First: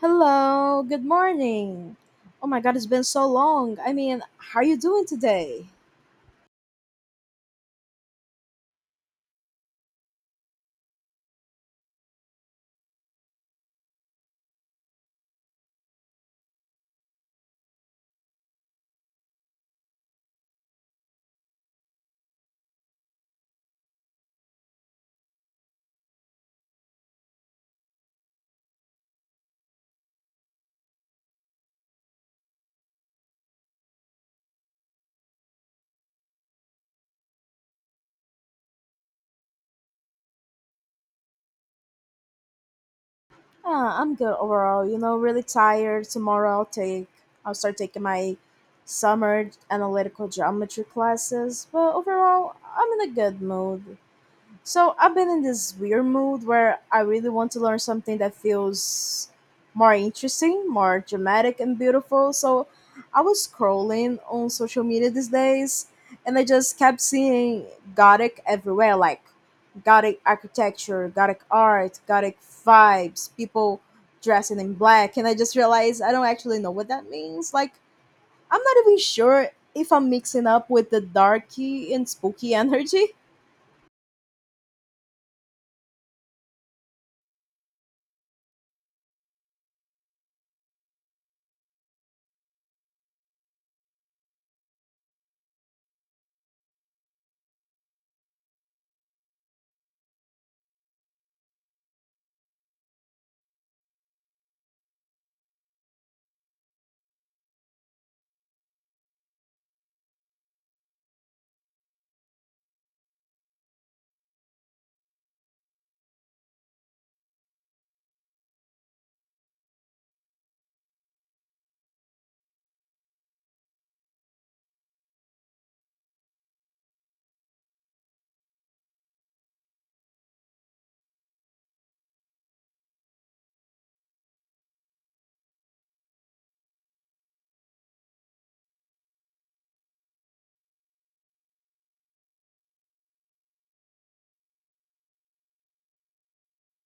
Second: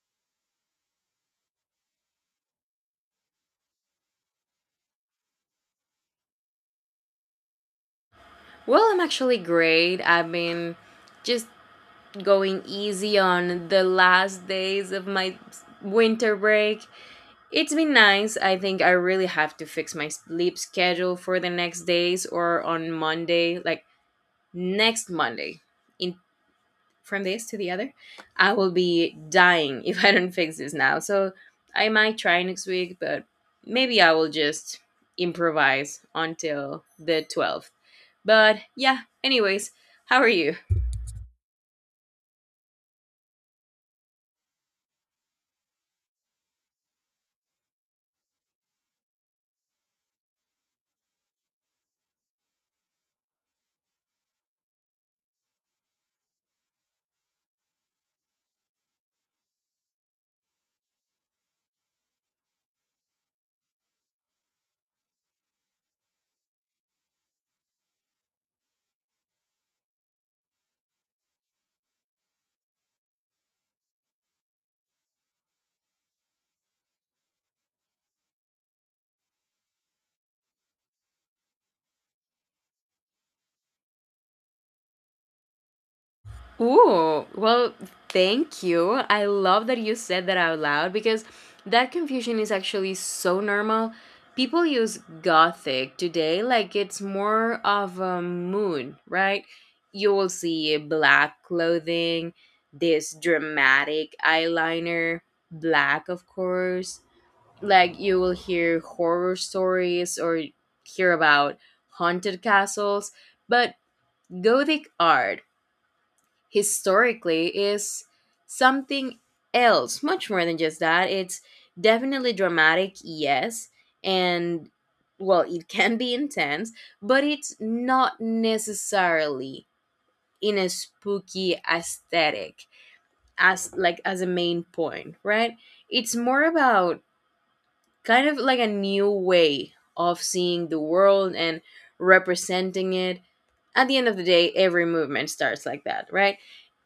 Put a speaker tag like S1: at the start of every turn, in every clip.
S1: Hello, good morning. Oh my god, it's been so long. I mean, how are you doing today?
S2: Well, I'm actually great. I've been just going easy on the last days of my winter break. It's been nice. I think I really have to fix my sleep schedule for the next days or on Monday, like next Monday. In from this to the other, I will be dying if I don't fix this now. So, I might try next week, but maybe I will just improvise until the 12th. But yeah, anyways, how are you?
S1: Ah, I'm good overall. You know, really tired. Tomorrow I'll start taking my summer analytical geometry classes, but overall, I'm in a good mood. So I've been in this weird mood where I really want to learn something that feels more interesting, more dramatic and beautiful. So I was scrolling on social media these days and I just kept seeing Gothic everywhere, like Gothic architecture, Gothic art, Gothic vibes, people dressing in black, and I just realized I don't actually know what that means. Like I'm not even sure if I'm mixing up with the darky and spooky energy.
S2: Ooh, well, thank you. I love that you said that out loud because that confusion is actually so normal. People use gothic today like it's more of a mood, right? You will see black clothing, this dramatic eyeliner, black, of course. Like you will hear horror stories or hear about haunted castles, but Gothic art historically is something else, much more than just that. It's definitely dramatic, yes, and well, it can be intense, but it's not necessarily in a spooky aesthetic as like as a main point, right? It's more about kind of like a new way of seeing the world and representing it. At the end of the day, every movement starts like that, right?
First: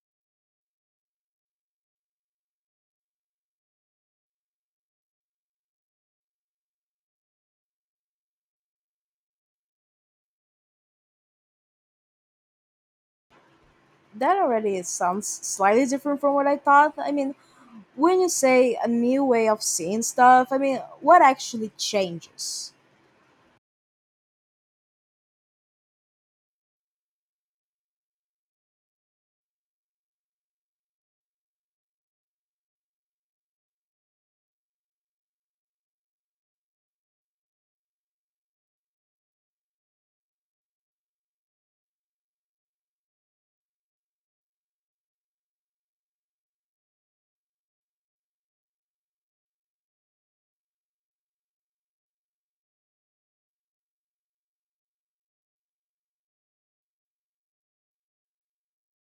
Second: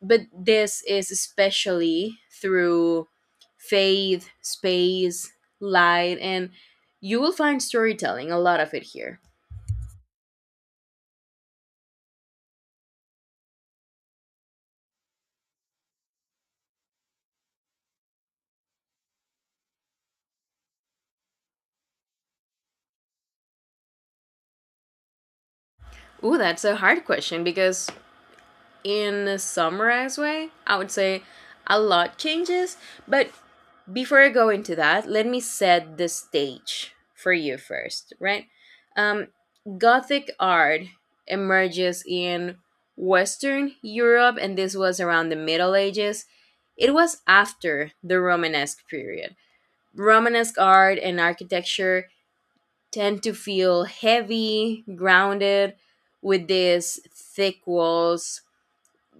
S2: But this is especially through faith, space, light, and you will find storytelling, a lot of it, here.
S1: That already sounds slightly different from what I thought. I mean, when you say a new way of seeing stuff, I mean, what actually changes?
S2: Ooh, that's a hard question because in summer as well. I would say a lot changes, but before I go into that, let me set the stage for you first, right? Um, Gothic art emerges in Western Europe, and this was around the Middle Ages. It was after the Romanesque period. Romanesque art and architecture tend to feel heavy, grounded, with these thick walls,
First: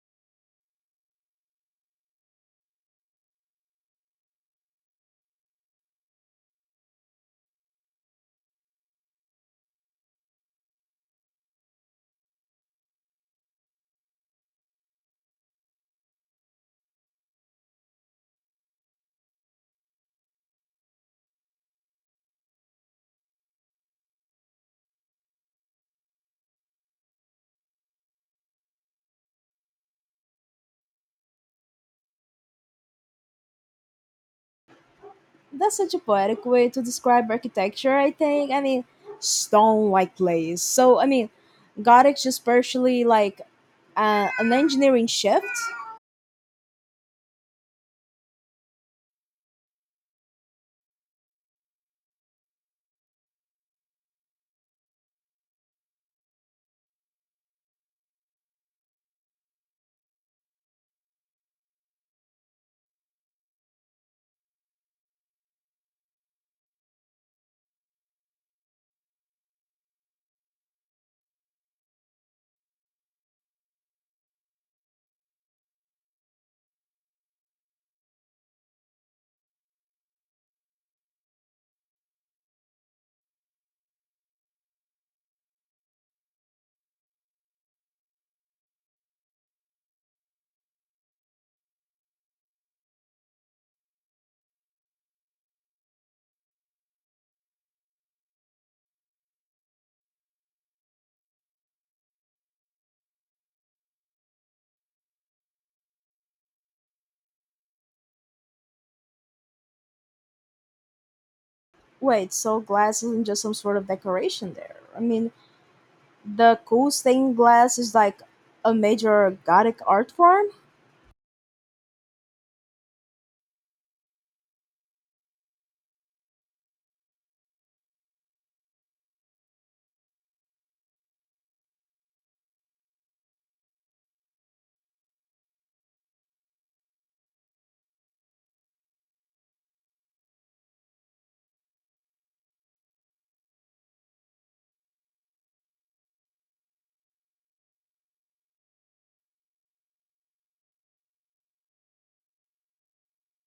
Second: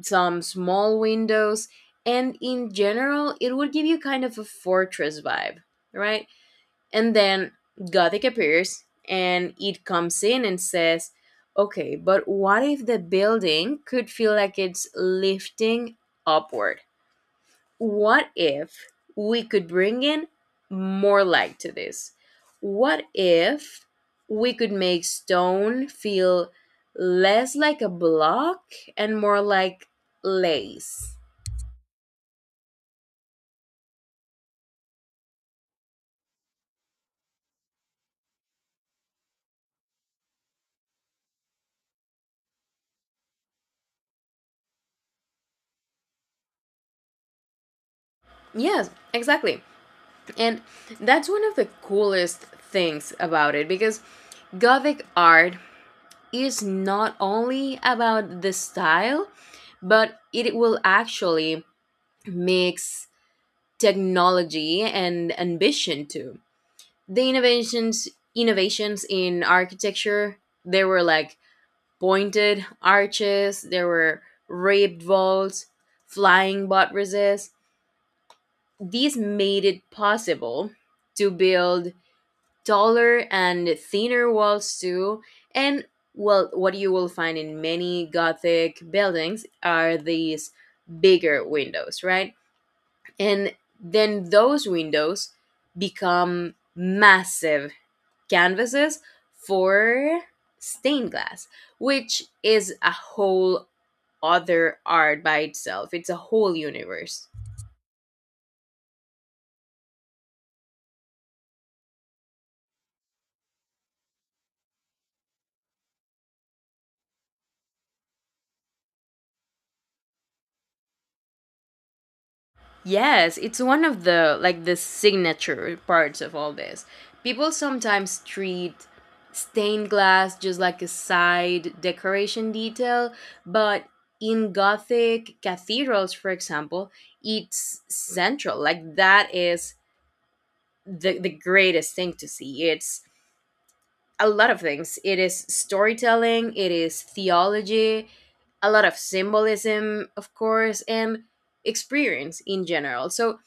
S2: some small windows, and in general, it would give you kind of a fortress vibe, right? And then Gothic appears and it comes in and says, okay, but what if the building could feel like it's lifting upward? What if we could bring in more light to this? What if we could make stone feel less like a block and more like lace?
S1: That's such a poetic way to describe architecture, I think. I mean, stone like glaze. So, I mean, Gothic just partially like an engineering shift.
S2: Yes, exactly. And that's one of the coolest things about it because Gothic art is not only about the style, but it will actually mix technology and ambition too. The innovations in architecture, there were like pointed arches, there were ribbed vaults, flying buttresses. These made it possible to build taller and thinner walls too. And well, what you will find in many gothic buildings are these bigger windows, right? And then those windows become massive canvases for stained glass, which is a whole other art by itself. It's a whole universe.
S1: Wait, so glass isn't just some sort of decoration there. I mean, the cool stained glass is like a major Gothic art form?
S2: Yes, it's one of the like the signature parts of all this. People sometimes treat stained glass just like a side decoration detail, but in Gothic cathedrals, for example, it's central. Like that is the greatest thing to see. It's a lot of things. It is storytelling, it is theology, a lot of symbolism, of course, and experience in general. So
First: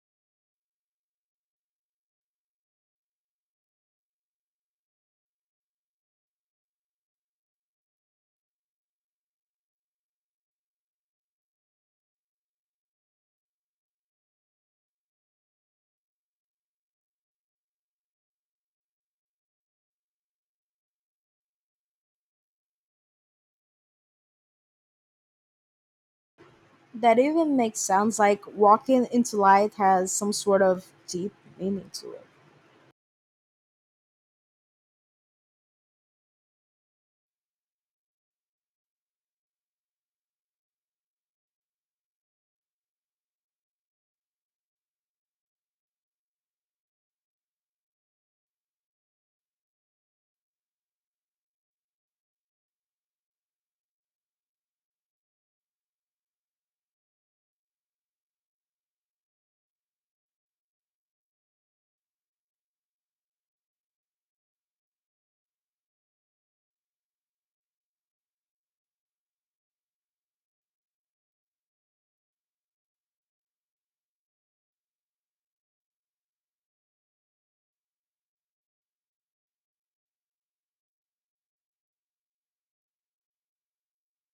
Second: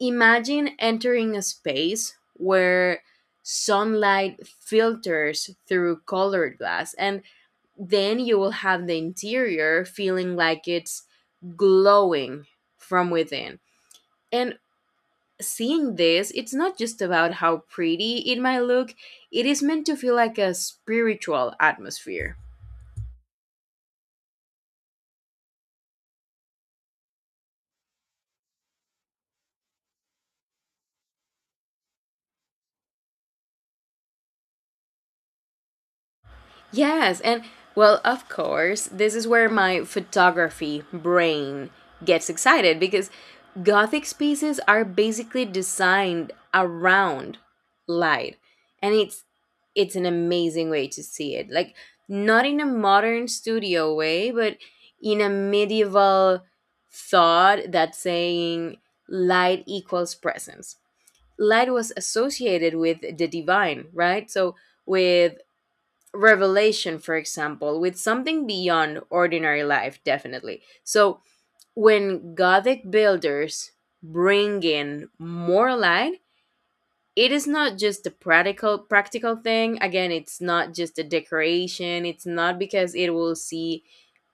S2: imagine entering a space where sunlight filters through colored glass, and then you will have the interior feeling like it's glowing from within. And seeing this, it's not just about how pretty it might look, it is meant to feel like a spiritual atmosphere.
S1: That even makes sounds like walking into light has some sort of deep meaning to it.
S2: Yes, and well, of course, this is where my photography brain gets excited because gothic spaces are basically designed around light. And it's an amazing way to see it. Like not in a modern studio way, but in a medieval thought that's saying light equals presence. Light was associated with the divine, right? So with revelation, for example, with something beyond ordinary life, definitely. So when Gothic builders bring in more light, it is not just a practical thing. Again, it's not just a decoration. It's not because it will see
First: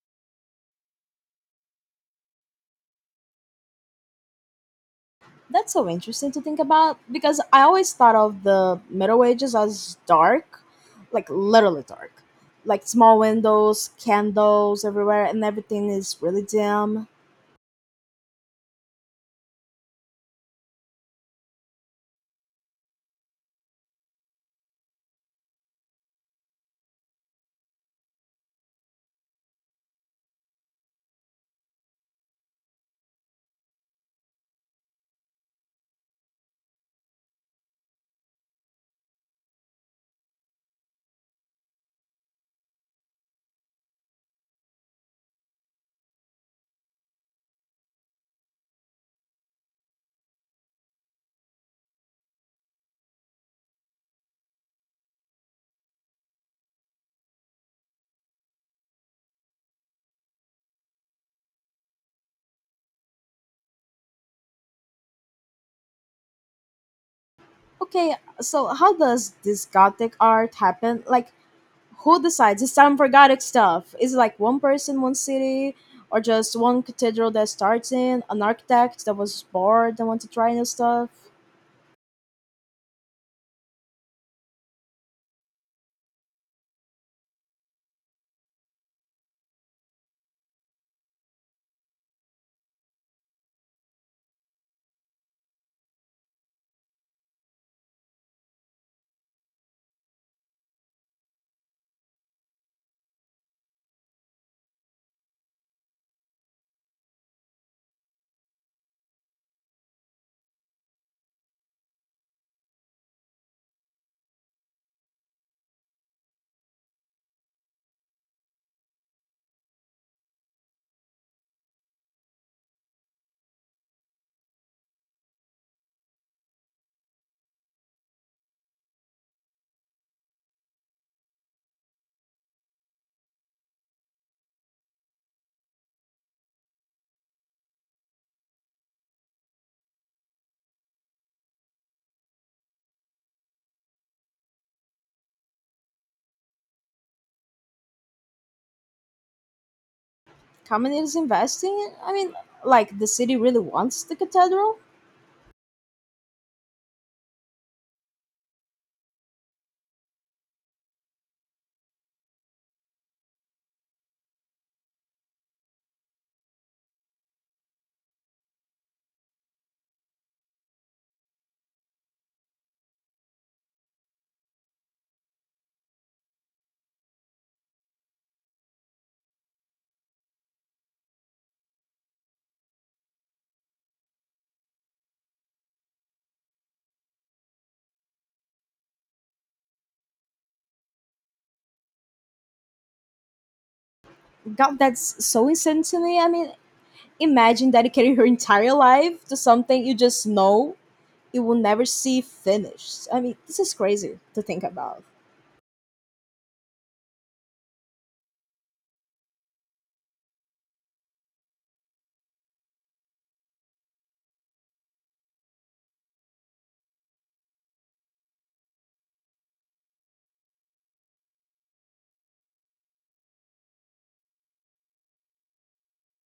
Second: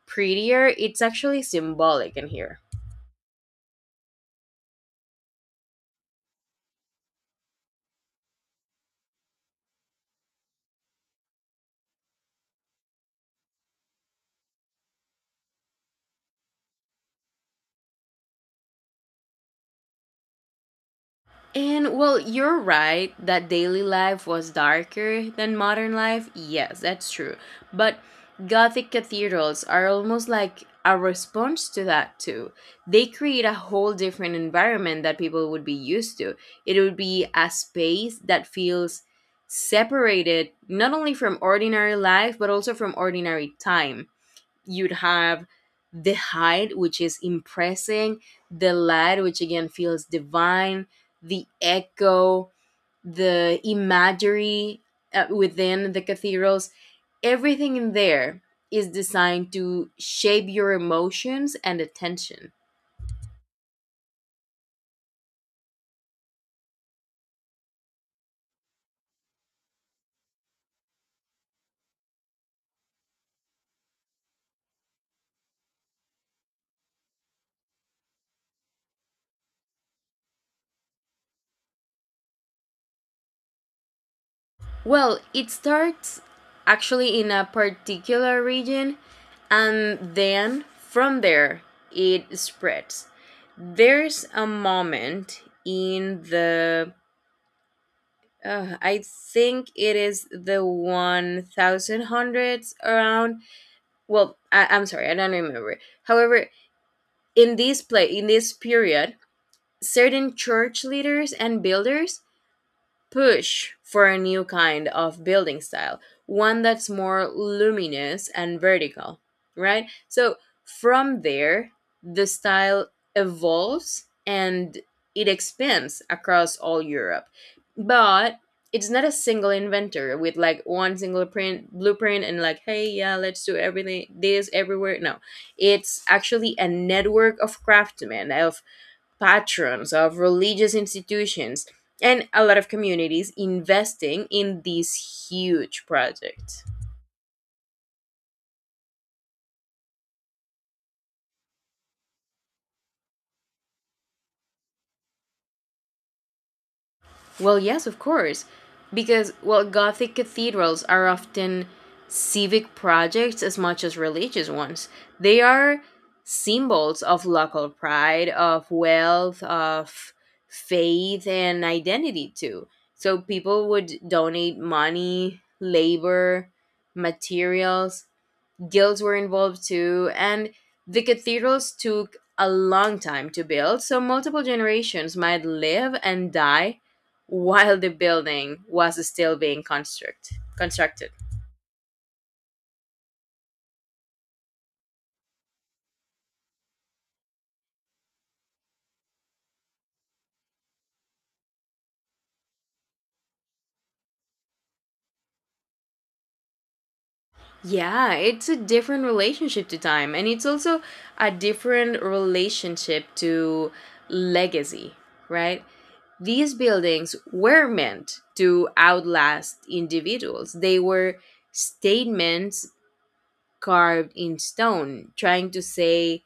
S2: prettier. It's actually symbolic in here.
S1: That's so interesting to think about because I always thought of the Middle Ages as dark, like literally dark. Like small windows, candles everywhere, and everything is really dim.
S2: And well, you're right that daily life was darker than modern life. Yes, that's true. But Gothic cathedrals are almost like a response to that, too. They create a whole different environment that people would be used to. It would be a space that feels separated not only from ordinary life, but also from ordinary time. You'd have the height, which is impressing, the light, which again feels divine, the echo, the imagery within the cathedrals. Everything in there is designed to shape your emotions and attention.
S1: Okay, so how does this Gothic art happen? Like, who decides? It's some forgotten stuff. Is it like one person, one city, or just one cathedral that starts in? An architect that was bored and want to try new stuff?
S2: Well, it starts actually in a particular region and then from there it spreads. There's a moment in the I think it is the 1000s around. Well, I'm sorry, I don't remember. However, in this play, in this period, certain church leaders and builders push for a new kind of building style, one that's more luminous and vertical, right? So from there, the style evolves and it expands across all Europe. But it's not a single inventor with like one single print blueprint and like, hey, yeah, let's do everything this everywhere. No, it's actually a network of craftsmen, of patrons, of religious institutions, and a lot of communities investing in this huge project.
S1: Community is investing? In? I mean, like the city really wants the cathedral?
S2: Well, yes, of course, because well, Gothic cathedrals are often civic projects as much as religious ones. They are symbols of local pride, of wealth, of faith, and identity too. So people would donate money, labor, materials. Guilds were involved too, and the cathedrals took a long time to build, so multiple generations might live and die while the building was still being constructed.
S1: God, that's so insane to me. I mean, imagine dedicating your entire life to something you just know you will never see finished. I mean, this is crazy to think about.
S2: Yeah, it's a different relationship to time, and it's also a different relationship to legacy, right? These buildings were meant to outlast individuals. They were statements carved in stone, trying to say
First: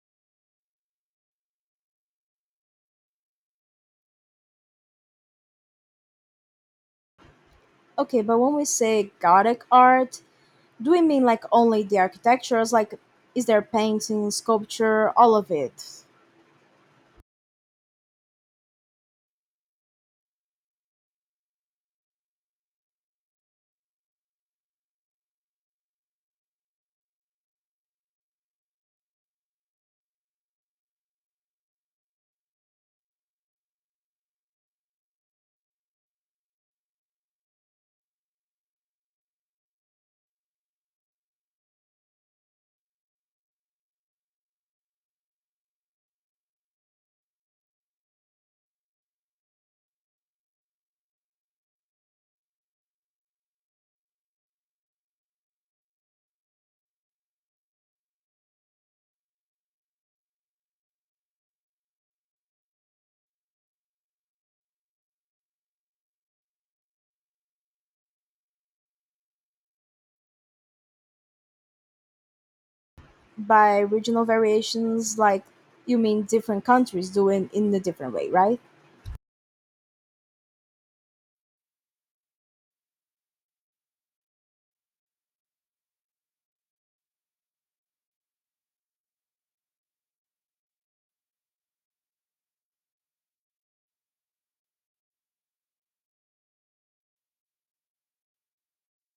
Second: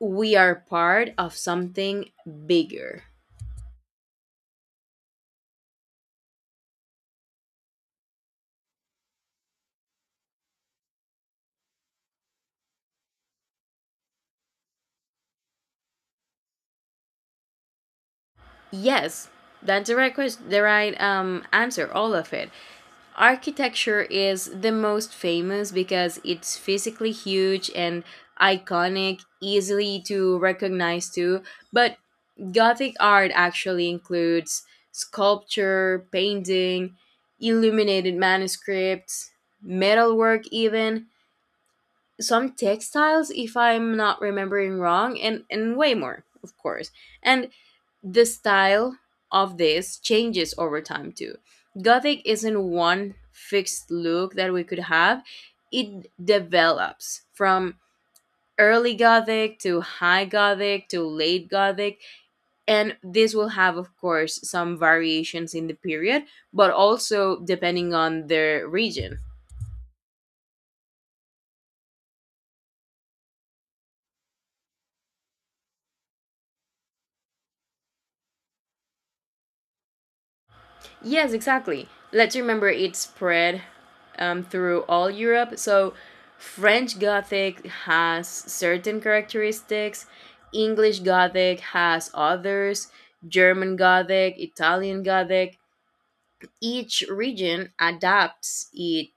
S2: we are part of something bigger.
S1: Okay, but when we say Gothic art, do we mean like only the architectures? Like, is there painting, sculpture, all of it?
S2: Yes, that's the right question, the right answer, all of it. Architecture is the most famous because it's physically huge and iconic, easily to recognize too, but Gothic art actually includes sculpture, painting, illuminated manuscripts, metalwork even, some textiles if I'm not remembering wrong, and way more, of course. And the style of this changes over time too. Gothic isn't one fixed look that we could have. It develops from early gothic to high gothic to late gothic, and this will have, of course, some variations in the period, but also depending on the region.
S1: By regional variations, like you mean different countries doing in a different way, right?
S2: Yes, exactly. Let's remember it spread through all Europe. So, French Gothic has certain characteristics, English Gothic has others, German Gothic, Italian Gothic, each region adapts it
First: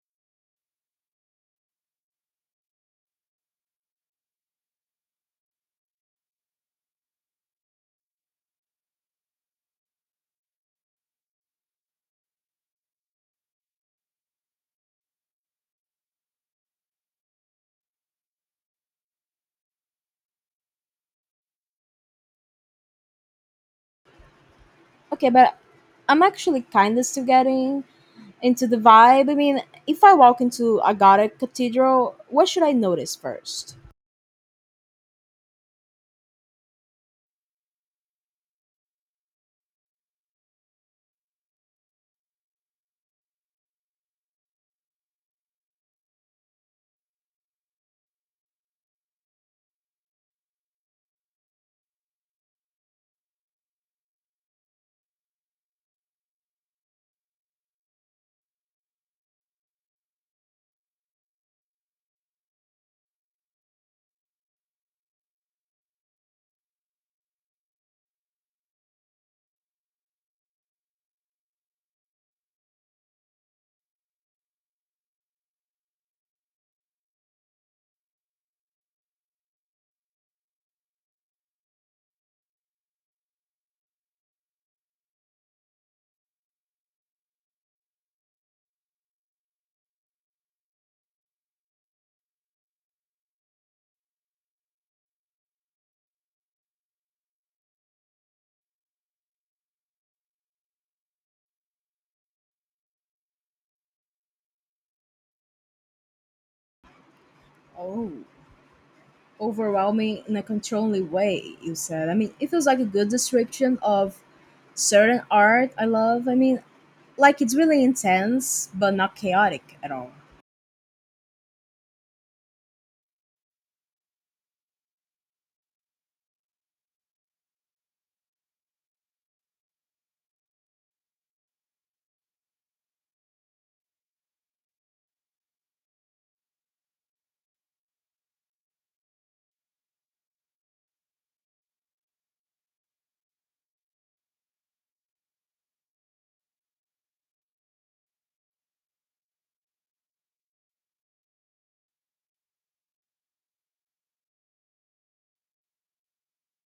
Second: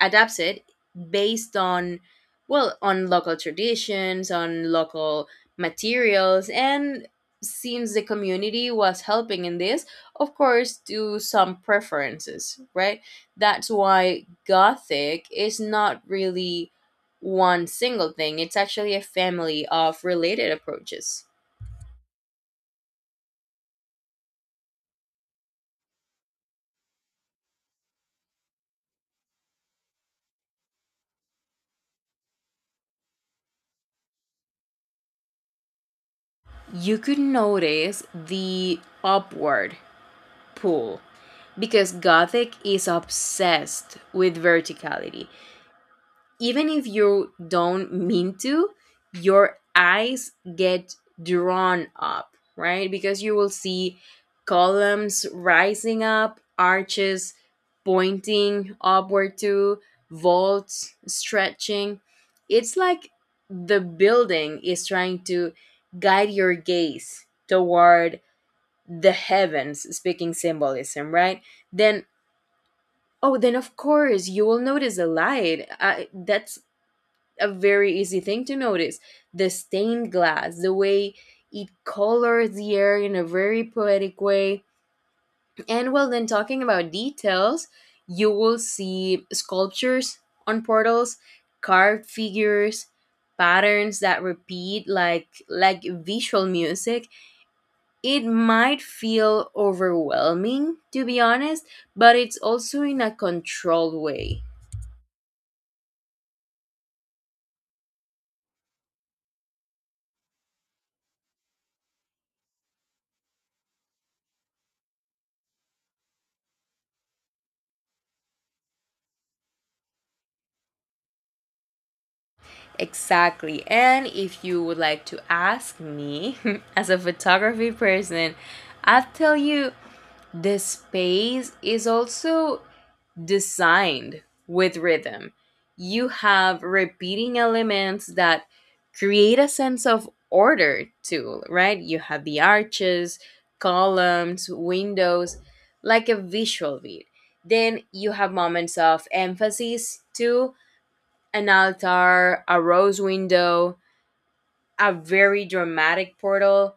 S2: adapts it based on, well, on local traditions, on local materials, and since the community was helping in this, of course, to some preferences, right? That's why gothic is not really one single thing. It's actually a family of related approaches.
S1: Okay, but I'm actually kind of still getting into the vibe. I mean, if I walk into a Gothic cathedral, what should I notice first?
S2: You could notice the upward pull because Gothic is obsessed with verticality. Even if you don't mean to, your eyes get drawn up, right? Because you will see columns rising up, arches pointing upward to, vaults stretching. It's like the building is trying to guide your gaze toward the heavens, speaking symbolism, right? Then, oh, then of course you will notice a light. I, that's a very easy thing to notice. The stained glass, the way it colors the air in a very poetic way. And well, then talking about details, you will see sculptures on portals, carved figures, patterns that repeat like visual music. It might feel overwhelming, to be honest, but it's also in a controlled way.
S1: Oh, overwhelming in a controlling way, you said. I mean, it feels like a good description of certain art I love. I mean, like it's really intense, but not chaotic at all.
S2: Exactly. And if you would like to ask me as a photography person, I'll tell you the space is also designed with rhythm. You have repeating elements that create a sense of order too, right? You have the arches, columns, windows, like a visual beat. Then you have moments of emphasis too, an altar, a rose window, a very dramatic portal,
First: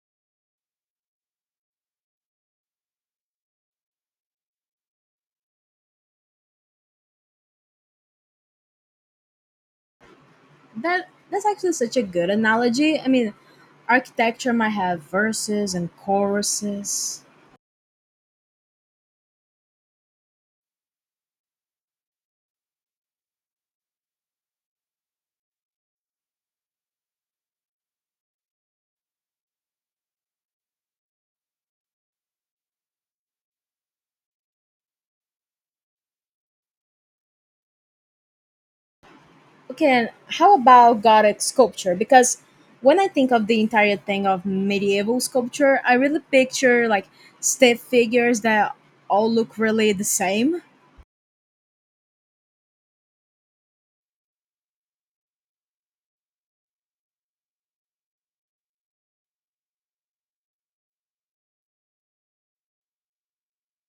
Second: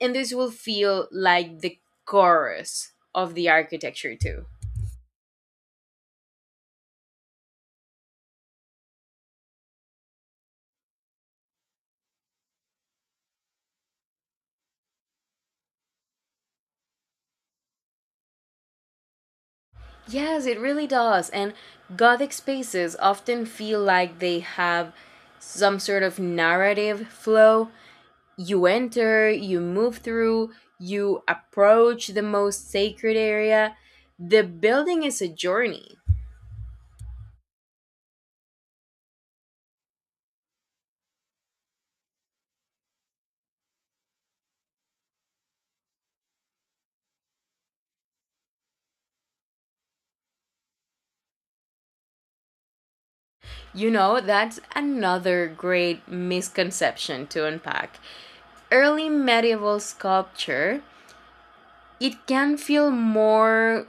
S2: and this will feel like the chorus of the architecture too.
S1: That's actually such a good analogy. I mean, architecture might have verses and choruses.
S2: Yes, it really does. And Gothic spaces often feel like they have some sort of narrative flow. You enter, you move through, you approach the most sacred area. The building is a journey.
S1: Okay, and how about Gothic sculpture? Because when I think of the entire thing of medieval sculpture, I really picture like stiff figures that all look really the same.
S2: You know, that's another great misconception to unpack. Early medieval sculpture it can feel more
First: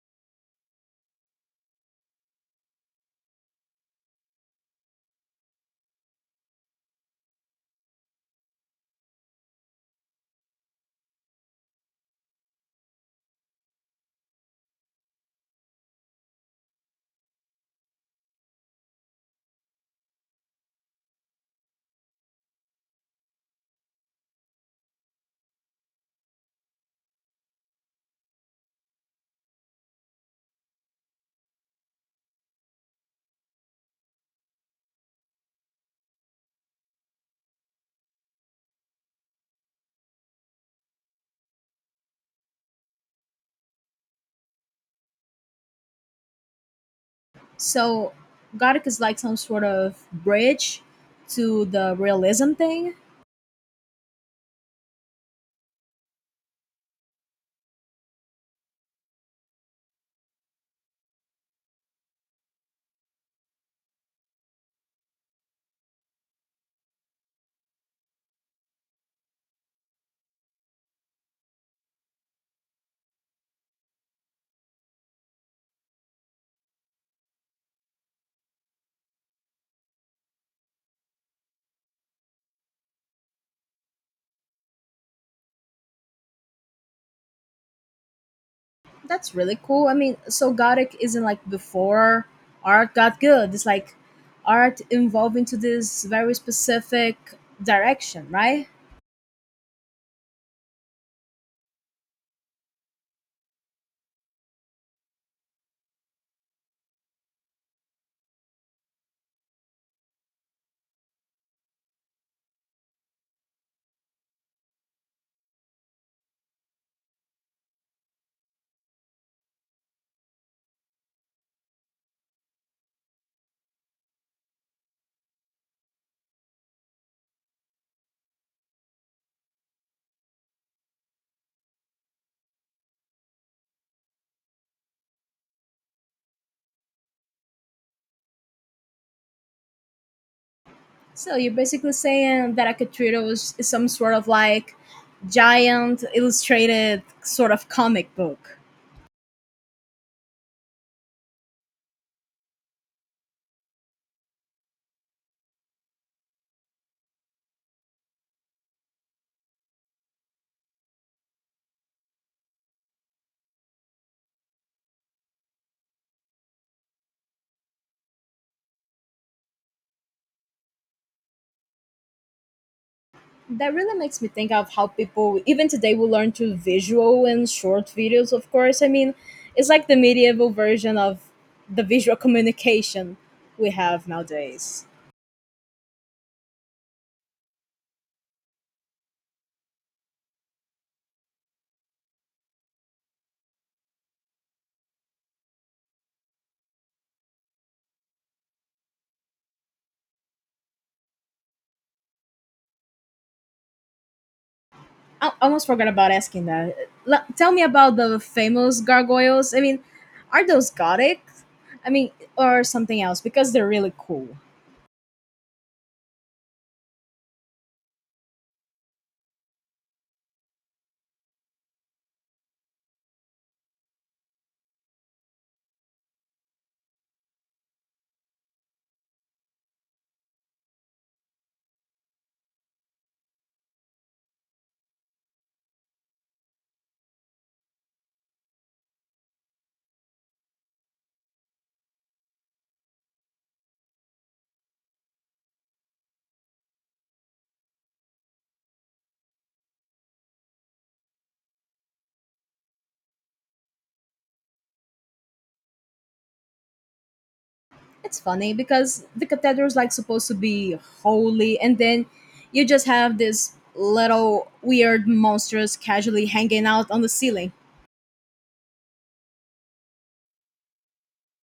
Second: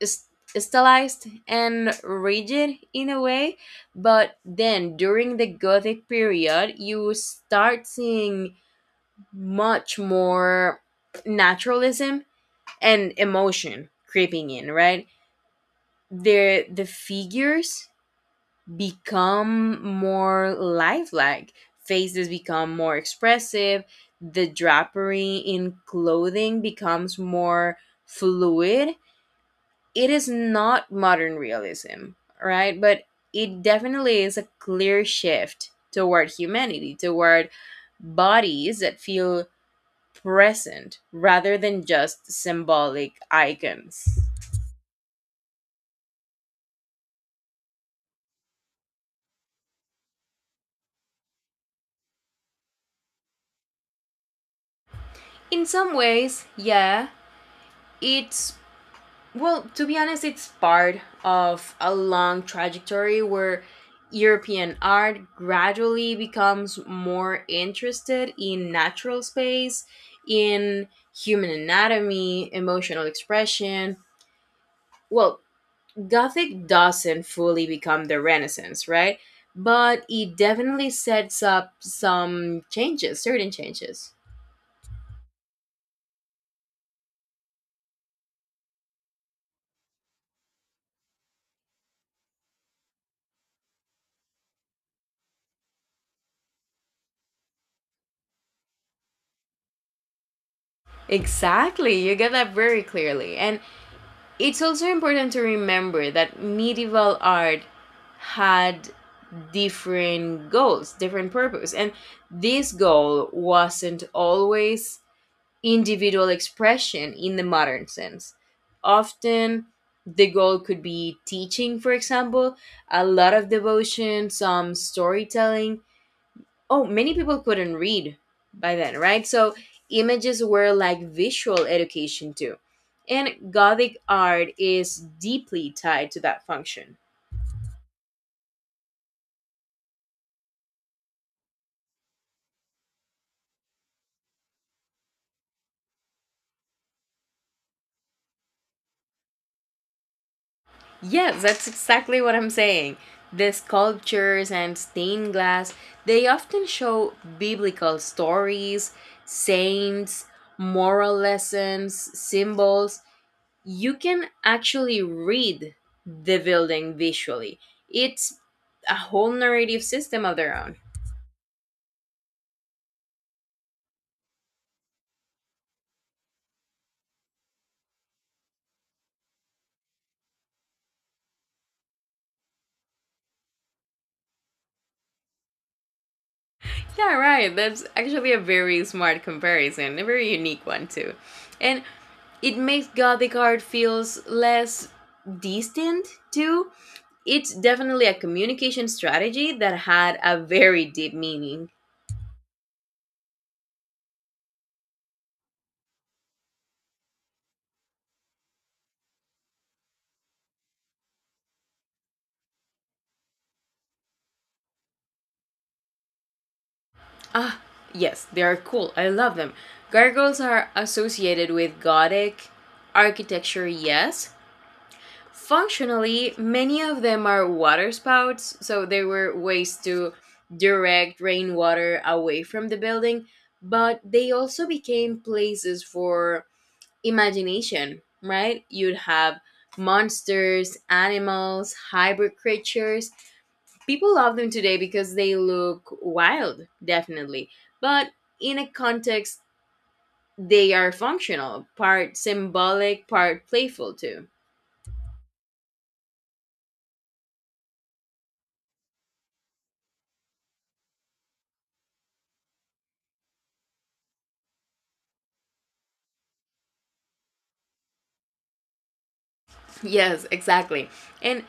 S2: s- stylized and rigid in a way, but then during the Gothic period, you start seeing much more naturalism and emotion creeping in, right? The figures become more lifelike. Faces become more expressive. The drapery in clothing becomes more fluid. It is not modern realism, right? But it definitely is a clear shift toward humanity, toward bodies that feel present rather than just symbolic icons.
S1: So Gothic is like some sort of bridge to the realism thing.
S2: In some ways, yeah, it's, well, to be honest, it's part of a long trajectory where European art gradually becomes more interested in natural space, in human anatomy, emotional expression. Well, Gothic doesn't fully become the Renaissance, right? But it definitely sets up some changes, certain changes.
S1: That's really cool. I mean, so Gothic isn't like before art got good. It's like art evolved into this very specific direction, right?
S2: Exactly, you get that very clearly. And it's also important to remember that medieval art had different goals, different purpose, and this goal wasn't always individual expression in the modern sense. Often the goal could be teaching, for example, a lot of devotion, some storytelling. Oh, many people couldn't read by then, right? So images were like visual education too, and gothic art is deeply tied to that function.
S1: So you're basically saying that Akatrito was is some sort of like giant illustrated sort of comic book.
S2: Yes, that's exactly what I'm saying. The sculptures and stained glass, they often show biblical stories, saints, moral lessons, symbols. You can actually read the building visually. It's a whole narrative system of their own.
S1: That really makes me think of how people even today will learn through visual and short videos, of course. I mean, it's like the medieval version of the visual communication we have nowadays.
S2: Yeah, right. That's actually a very smart comparison, a very unique one too. And it makes Gothic art feels less distant too. It's definitely a communication strategy that had a very deep meaning.
S1: I almost forgot about asking that. Tell me about the famous gargoyles. I mean, are those gothic? I mean, or something else? Because they're really cool.
S2: Ah, yes, they are cool. I love them. Gargoyles are associated with Gothic architecture, yes. Functionally, many of them are water spouts, so there were ways to direct rainwater away from the building, but they also became places for imagination, right? You'd have monsters, animals, hybrid creatures. People love them today because they look wild, definitely, but in a context, they are functional, part symbolic, part playful, too.
S1: It's funny because the cathedral's like supposed to be holy, and then you just have this little weird monsters casually hanging out on the ceiling.
S2: Yes, exactly. And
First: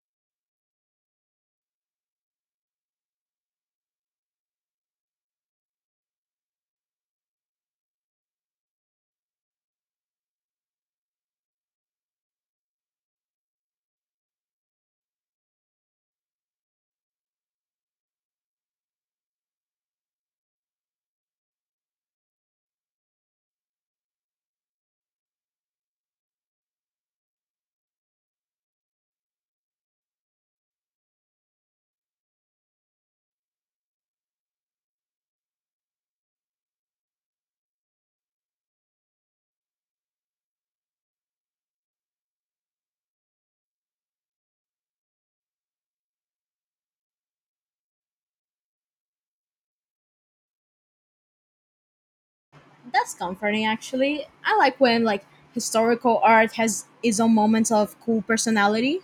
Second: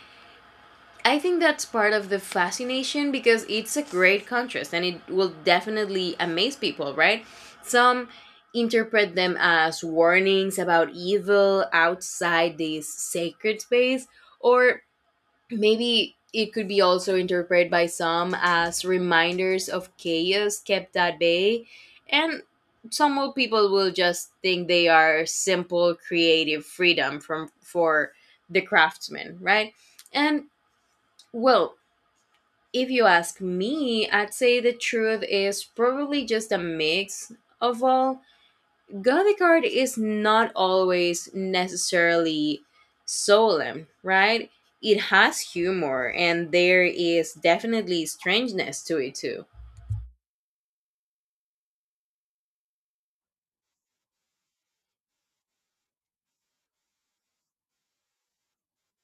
S2: I think that's part of the fascination because it's a great contrast and it will definitely amaze people, right? Some interpret them as warnings about evil outside this sacred space, or maybe it could be also interpreted by some as reminders of chaos kept at bay, and people will just think they are simple creative freedom from for the craftsman, right? And, well, if you ask me, I'd say the truth is probably just a mix of all. Gothic art is not always necessarily solemn, right? It has humor and there is definitely strangeness to it too.
S1: That's comforting, actually. I like when like historical art has its own moments of cool personality.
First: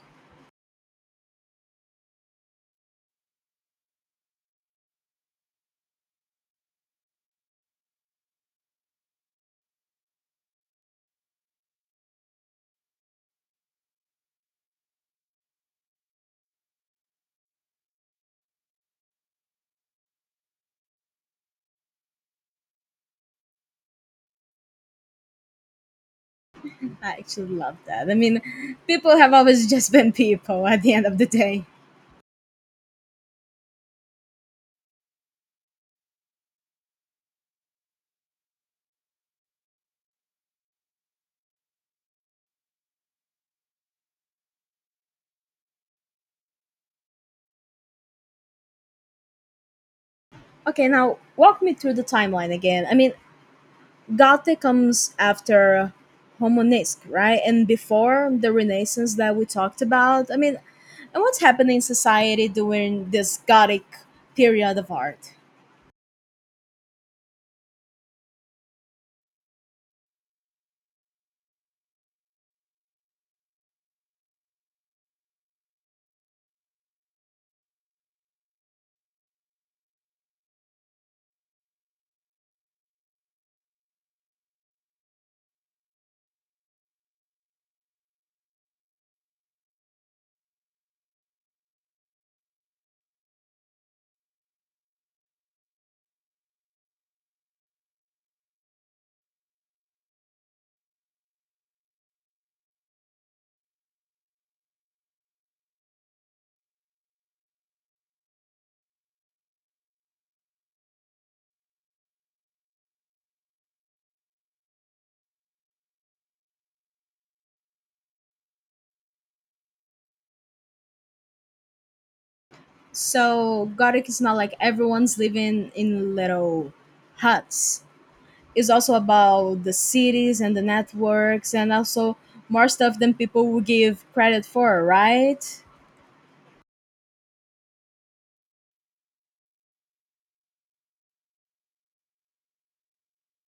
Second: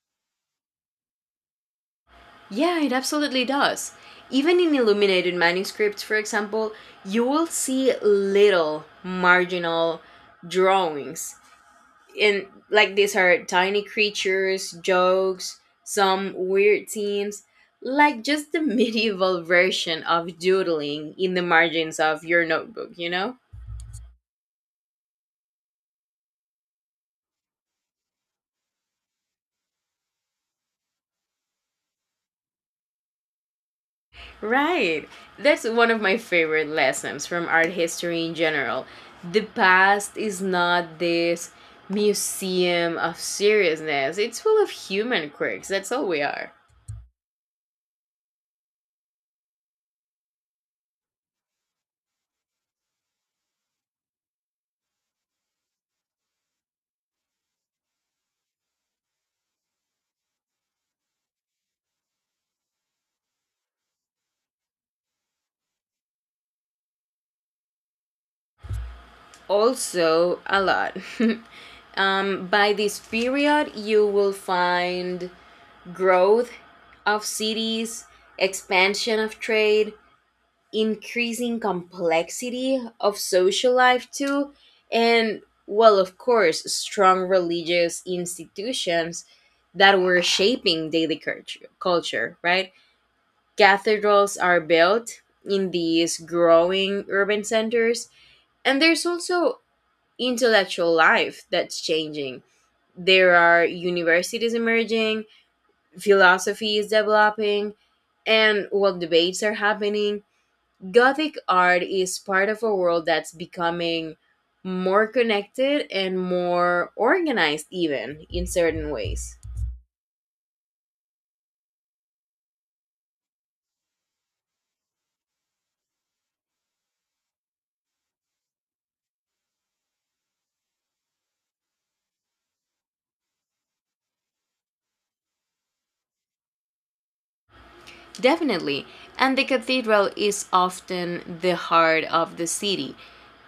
S2: Yeah, it absolutely does. Even in illuminated manuscripts, for example, you will see little marginal drawings, in like these are tiny creatures, jokes, some weird themes, like just the medieval version of doodling in the margins of your notebook?
S1: I actually love that. I mean, people have always just been people at the end of the day.
S2: Right. That's one of my favorite lessons from art history in general. The past is not this museum of seriousness. It's full of human quirks. That's all we are.
S1: Okay, now walk me through the timeline again. I mean, Gothic comes after Homonesque, right? And before the Renaissance that we talked about. I mean, and what's happening in society during this Gothic period of art?
S2: Also, a lot. By this period, you will find growth of cities, expansion of trade, increasing complexity of social life too, and, well, of course, strong religious institutions that were shaping daily culture, right? Cathedrals are built in these growing urban centers, and there's also intellectual life that's changing. There are universities emerging, philosophy is developing, and what debates are happening. Gothic art is part of a world that's becoming more connected and more organized, even in certain ways.
S1: So, Gothic is not like everyone's living in little huts. Is also about the cities and the networks and also more stuff than people will give credit for, right?
S2: Definitely. And the cathedral is often the heart of the city,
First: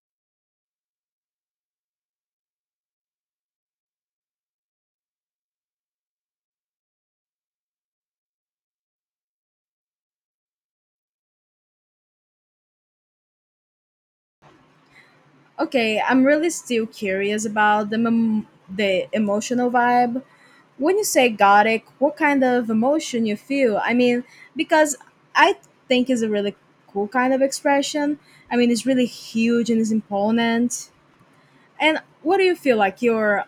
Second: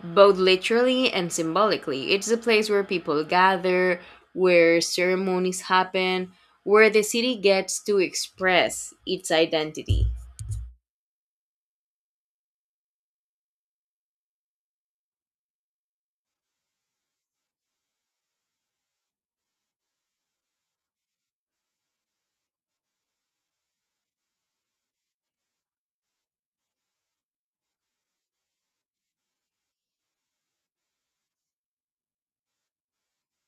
S2: both literally and symbolically. It's a place where people gather, where ceremonies happen, where the city gets to express its identity.
S1: Okay, I'm really still curious about the emotional vibe. When you say gothic, what kind of emotion you feel? I mean, because I think it's a really cool kind of expression. I mean, it's really huge and it's imponent. And what do you feel like? You're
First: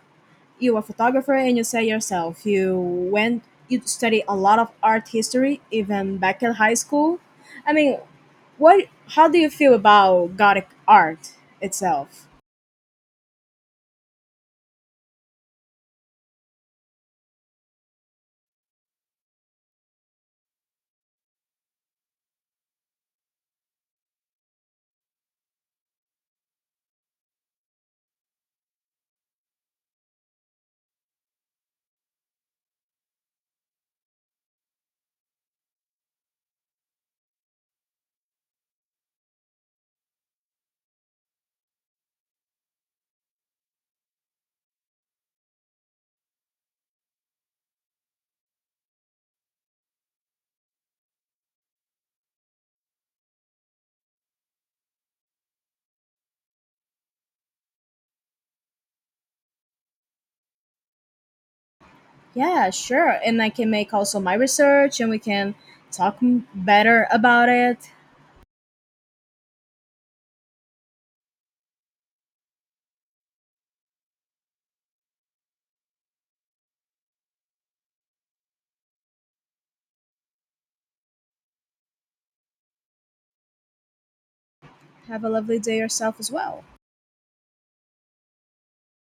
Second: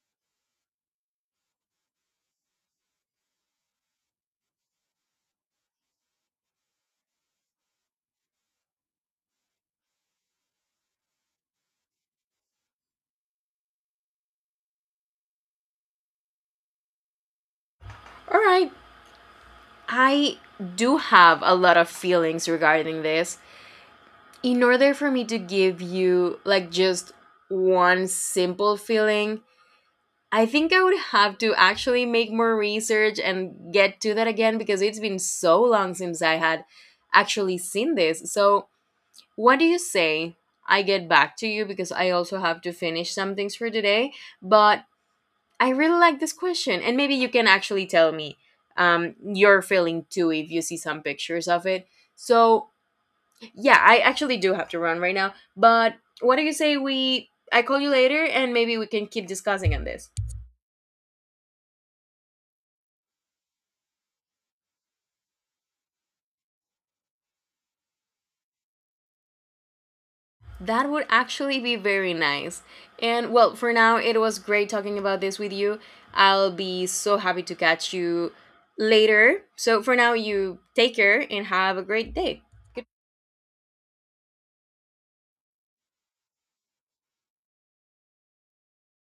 S1: you a photographer and you say yourself went you study a lot of art history even back in high school. I mean, what how do you feel about gothic art itself?
S2: All right, I do have a lot of feelings regarding this. In order for me to give you like just one simple feeling, I think I would have to actually make more research and get to that again because it's been so long since I had actually seen this. So, what do you say? I get back to you because I also have to finish some things for today, but I really like this question, and maybe you can actually tell me your feeling too if you see some pictures of it. So yeah, I actually do have to run right now. But what do you say we? I call you later, and maybe we can keep discussing on this.
S1: Yeah, sure, and I can make also my research and we can talk better about it.
S2: That would actually be very nice. And, well, for now, it was great talking about this with you. I'll be so happy to catch you later. So for now, you take care and have a great day.
S1: Have a lovely day yourself as well.